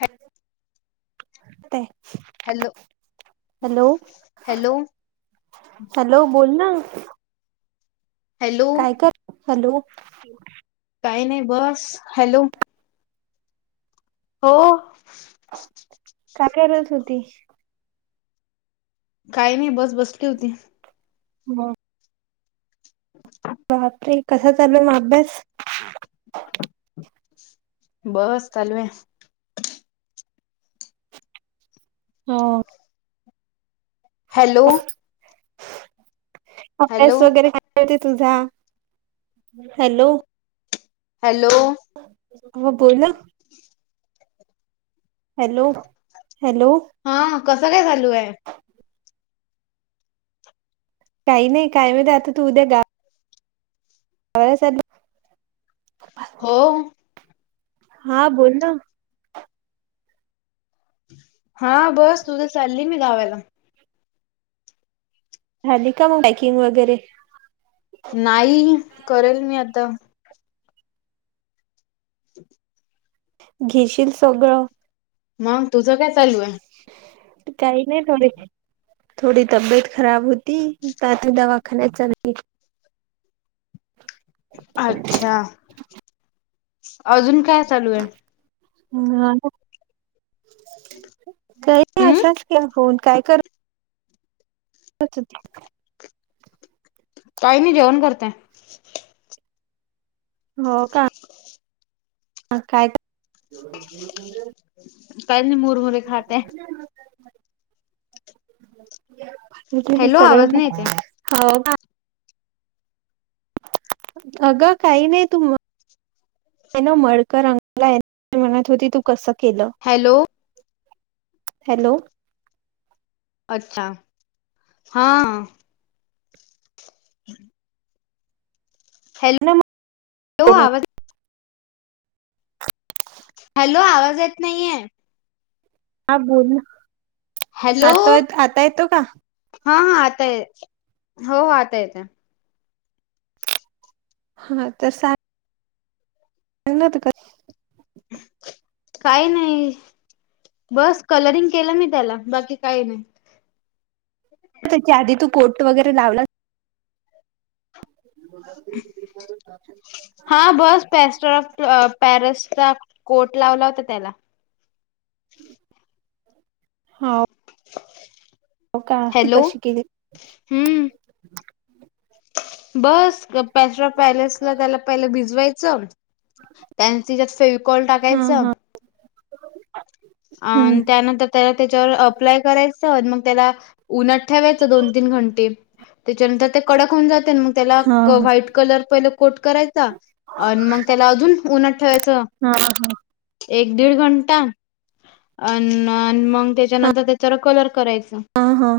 ह्या... येय... hello... hello hello बोल ना हॅलो.. काय कर हॅलो... काही नाही बस... हॅलो ओ. काकी आल्यावर जेवते. काही नाही बस बसली होती. हह. बापरे कसा चालला म अभ्यास बस चालवेनचं. हो. हॅलो. हॅलो अभ्यास वगैरे मागच्या दिसाचा च.. हॅलो. हॅलो हो बोला. हॅलो. हॅलो हाअ कसं काय चालू आहे. काही नाही कायम जातो तू उद्या जा. कायस तु. हो हा बोल ना? हा बस तु उद्या चालली मी गावायला. झाली का मग मॅचिन वगैरे नाहीग करेन मी आता ' '.. [unintelligible] घेशील सोगळ. मग तुझं काय चालू आहे. काही नाही थोर ती. थोडी तब्येत खराब होती त दवाखान्यात चालली. अच्छा अजून काय चालू आहे. ह काही हम्म असाच केला फोन काय कर. [unintelligible] काही मी जेवण करते. हो का काय? पहिले मुरमुरे खातात. तीच काही हॅलो सरळ आवाज नाही येते होना. अगं काही नाही तुम मळकर अंकला म्हणत होती तू कस हॅलो हॅलो अच्छा हा ह हो ना मग हॅलो हो केलं. आवाज हॅलो आवाज येत नाहीये हा बोल हॅलो आता आता येतो का? हा हा आता आहे हो हो आता येत. हा तर स सांग ना तर कस? काही नाही. बस कलरिंग केलं मी त्याला बाकी काही नाही. त्याच्या आधी तू पोर्ट वगैरे लावला. [unintelligible] हा बस पॅस्टर ऑफ पॅरसचा कोट लावला होता त्याला हो. हो का ती हॅलो कशी केली. हम्म बस पॅस्रा पॅलेसला त्याला पहिलं भिजवायचं. त्यांच तिच्यात फेविकॉल हा टाकायचा हा अ हम्म त्यानंतर त्याला त्याच्यावर अप्लाय करायच मग त्याला उन्हात ठेवायचं दोन तीन घंटे त्याच्यानंतर कडक होऊन जाते अन् मग त्याला हा व्हाईट कलर पहिले कोड करायचा अन् मग त्याला अजुन ठवायचं ह हा एक दीड घंटा अ मग त्याच्यानंतर त्याच्यावर कलर करायचं हा हा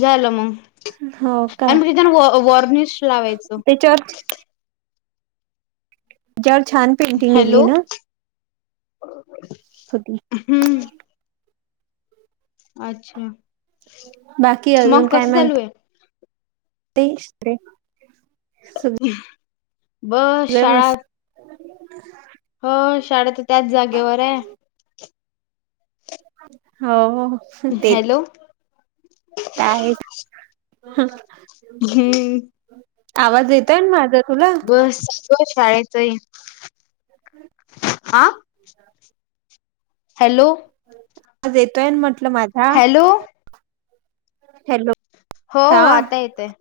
झालं मग हो का आणि मग तिथन व वॉर्निश लावायच त्याच्यावर जवळ छान पेंटिंग येईल हॅलो ना होती हम्म अच्छा बाकी मग कसं चालू आहे तेशत बस शाळा ह हो शाळा तर त्याच जागेवर आहे हो हो हॅलो का आहेच हम्म आवाज येतय माझा तुला आवाज बस शाळेचही [unintelligible] आ आवाज येतोय ना म्हंटलं माझा हॅलो हॅलो हो हा हो आता येतय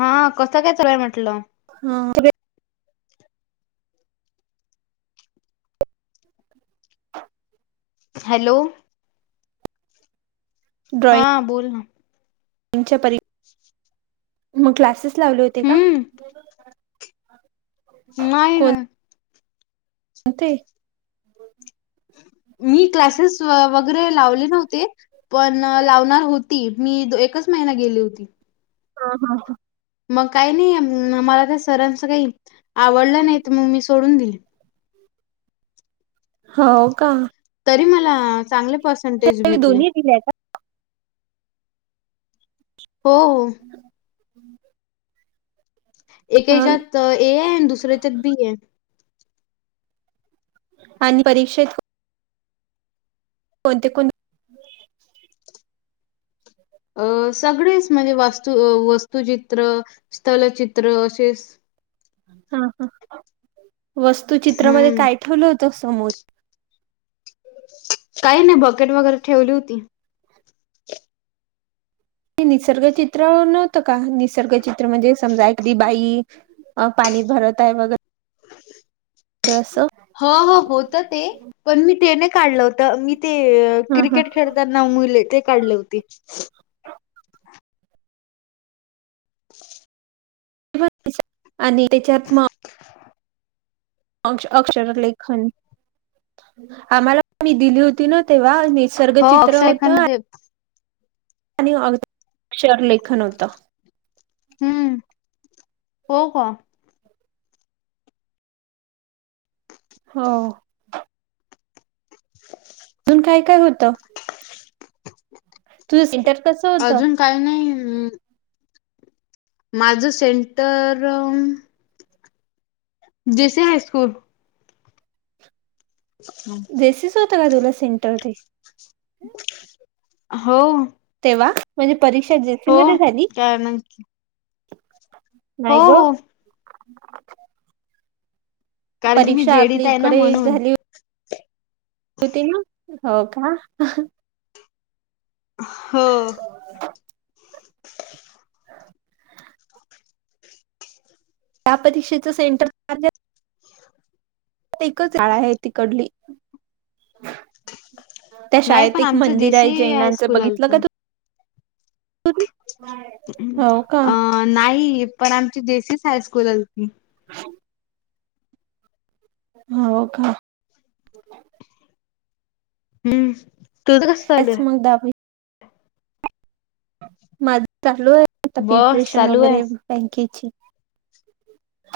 हा कस काय चालुय म्हटलं हाम [inaudible] हॅलो हा बोल ना पंचपरी [inaudible] मग क्लासेस लावले होते का? हम्म नाय नं. ते मी क्लासेस वगैरे लावले नव्हते. पण लावणार होती. मी एकच महिना गेली होती. हा हा हा. मग काही नाही मला त्या सरांच काही आवडलं नाही तर मग मी सोडून दिले हो का तरी मला चांगले पर्सेंटेज भेटले दोन्ही दिल्या का? हो हम्म एकेकात ए आहे दुसऱ्याच्यात बी आहे आणि परीक्षेत कोणते कोण अ सगळेच म्हणजे वास्तू वस्त वस्तुचित्र स्थलचित्र असेच हा ह वस्तुचित्रामध्ये हम्म काय ठेवलं होत समोर काही नाही बकेट वगैरे ठेवली होती. ते निसर्गचित्र नव्हतं का निसर्गचित्र, म्हणजे समजा एकदी बाई अ पाणी भरत आहे वगैरे [inaudible] असं हो हो होत ते, पण मी ते नाय काढलं होत. तर मी ते हा हा क्रिकेट खेळताना मुले ते काढले होती. [inaudible] [unintelligible] आणि त्याच्यात मग [inaudible] अक्ष अक्षर लई घाण. आम्हाला मी दिली होती न तेव्हा निसर्ग हो चित्र अक्षय होत खान मध्ये आणि अक्षरलेखन होतं. हम्म हो का? हो. [inaudible] अजून काय काय होत? तूझ इंटर अजून काय नइ माझं सेंटर जेसी हायस्कूल जेसीस होत का तुला सेंटर ते? हो. वा. म्हणजे परीक्षा जेसी हो मध्ये झाली. काय म्हण हो नाही ग हो. कारण की मी परीक्षा जेडीत आपली आहे ना इकडे म्हणून झाली होती ना, हो का. हो. या परीक्षेचा सेंटर चार्ज एकच शाळा आहे तिकडली. त्या नाही शाळेत पण एक आमचं मंदिर आहे, जेसी जैनांचं हायस्कूल बघितलं आलत का तू? हो का अ नाही पण आमची जेसीस हायस्कूल अलती. हो का. हम्म तुझं कसं त्याच चालूय. मग माझ चालू आहे आता बस प्रिप्रेशन चालू आहे वगैरे बँकेची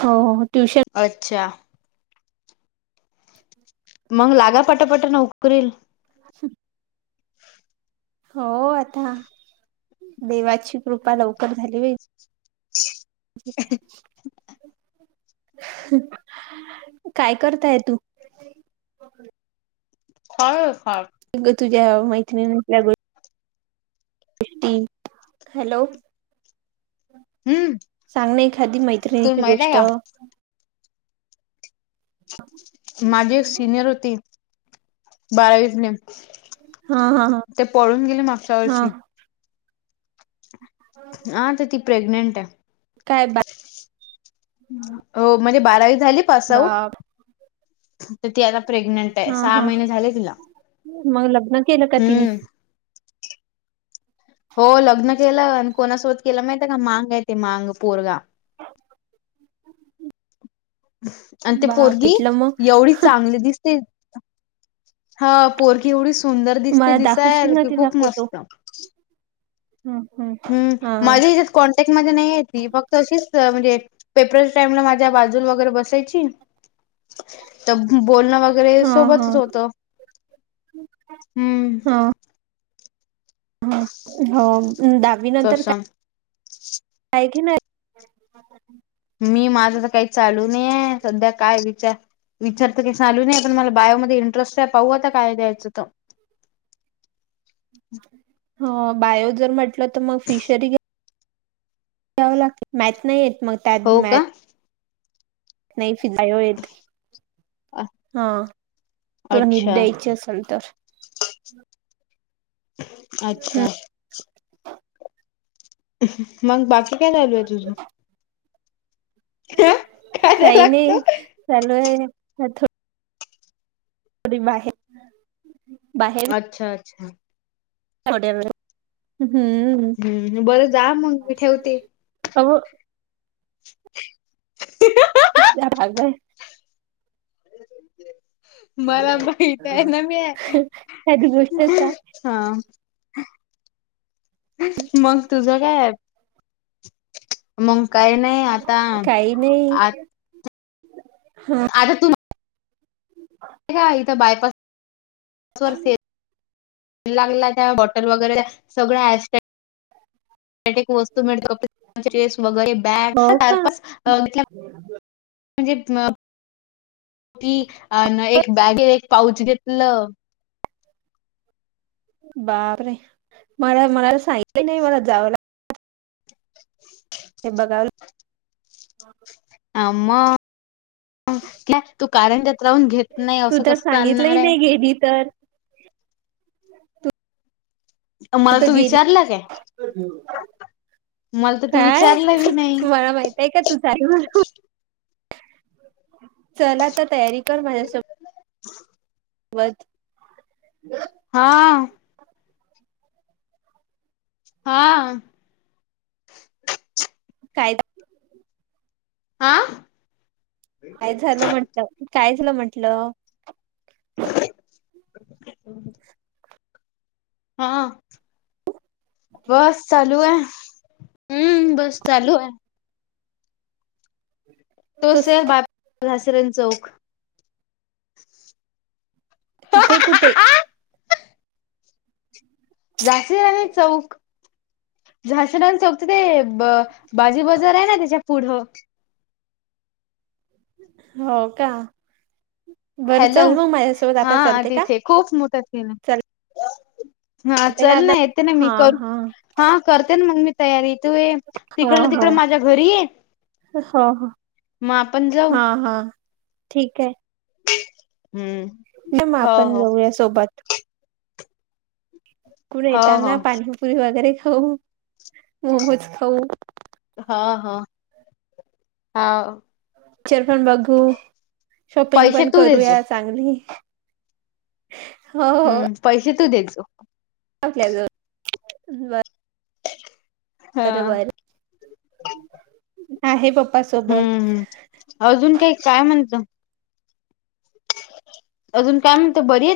हो ट्युशन अच्छा मग लागा पटापट नोकरीला. श हो आता देवाची कृपा लवकर झाली हो ह काय करताय तू? काय [unintelligible] तुझ्या मैत्रिणीच्या [unintelligible] हॅलो. सांग ण एखादी तुला मैत्रिणीची माहित आहे गोष्ट. का माझी एक सिनियर होती, बारावीतली. हा हा ते पळून गेले मागच्या हा वर्षी. हा तर ती प्रेग्नेंटाय. काय बाय हो म्हणजे बारावी झाली पासआउट. बाप तर ती आता प्रेग्नंट आहे. हा सहा हा महिने झाले तिला. मग लग्न केलं का तिने. हम्म हो लग्न केलं आणि कोणासोबत केला माहीत का मांग आहे ते मांग पोरगा. आणि ते बाप पोरगी इटलं मग एवढी चांगली दिसते. हा पोरखी एवढी सुंदर मला दिसते दाखवशील दिसायल ना की तिचा खूप फोटो मस्त हम्म हम् हम्म हा माझी हच्यात कॉन्टॅक्ट मध्ये नाही ती फक्त अशीच म्हणजे पेपर टाईमला माझ्या बाजूला वगैरे बसायची तर बोलणं वगैरे हा हा सोबतच होत हम्म ह हो दहावी नंतर काय कसम काय की नाही मी माझं तर काही चालू नाही आहे सध्या काय विचार विचार तर काही चालू नाही पण मला बायामध्ये इंटरेस्ट आहे पाहू आता काय द्यायचं तर. ह बायो जर म्हटलं तर मग फिशरी या्यावं लागते मॅथ नाही येत मग त्यात हो का मॅथ नाही बायो येते हा तुला नीट अच्छा द्यायची असेल तर. हम् अच्छा मग बाकी काय चालू ये तुझं खायला काही नाही लागत चालू आहे. त बा आहे अच्छा अच्छा होड [inaudible] हम्म बरं जा मग मी ठेवते. अ [inaudible] ह [inaudible] अल्या भाग आहे [inaudible] मला माहित आहे ना मी साधी गोष्ट सांग हा मग तुझ काय आहे? मग काही नाही आता आ ह [inaudible] आता तुम् का इथं बायपास व सेल लागला त्या वॉटर वगैरे सगळंट [inaudible] वस्तू मिळतो ्रेस वगैरे बॅग हो का [inaudible] म्हणजे ती अ एक बॅग एक पाऊच घेतलं. बापरे मला मलाला सांगलं नाही मला जाव ला हे बगाल आम त्या तू [unintelligible] राहून घेत नाही तू असं तर कसं चालणार सांगितलंही आहे. नाही गेली तर मला तत तू गेरी विचारला काय मला तर तू काय विचारलं बी नाही मला माहित आहे का तु जाईल म्हणून चला तर तयारी कर माझ्यासोबत ह वत हा हा कायदा आ काय झालं म्हंटलं काय झालं म्हंटलं ह [unintelligible] [inaudible] हा, बस चालू आहे. हम्म, बस चालू आहे. तो स बाप हासरन चौक तिथे कुठे? झाशीद चौक झाशीद आणि चौकच ते ब बाजी बाजार आहे ना त्याच्या पुढ ह हो का? बरं हॅलो चाल मग माझ्यासोबत आता हा चालते का? तिथे खूप मोठं केलं. हा चालते का चल आता ना येते ना मी हा करू हा हा करते ना मग मी तयारी तू हो तिकडलं हो तिकड माझ्या घरी ये हो, मग आपण जाऊ हा. हा. ठीक आहे. हम्म, नाही मग हो. आपण हो. जाऊया सोबत कुटे हो हो येताना पाणीपुरी वगैरे खाऊ, मोमोज खाऊ हा. हा. हा. पिक्चर पण बघू, शॉपिंग पैसे पण तू देजो करूया चांगली. हो हो. हम्म पैसे तू द्यायचं. आपल्याजव ब हा. आहे पप्पा सोबत हम्म, हम् अजून काही काय म्हणत अजून काय म्हणत बरी आहे?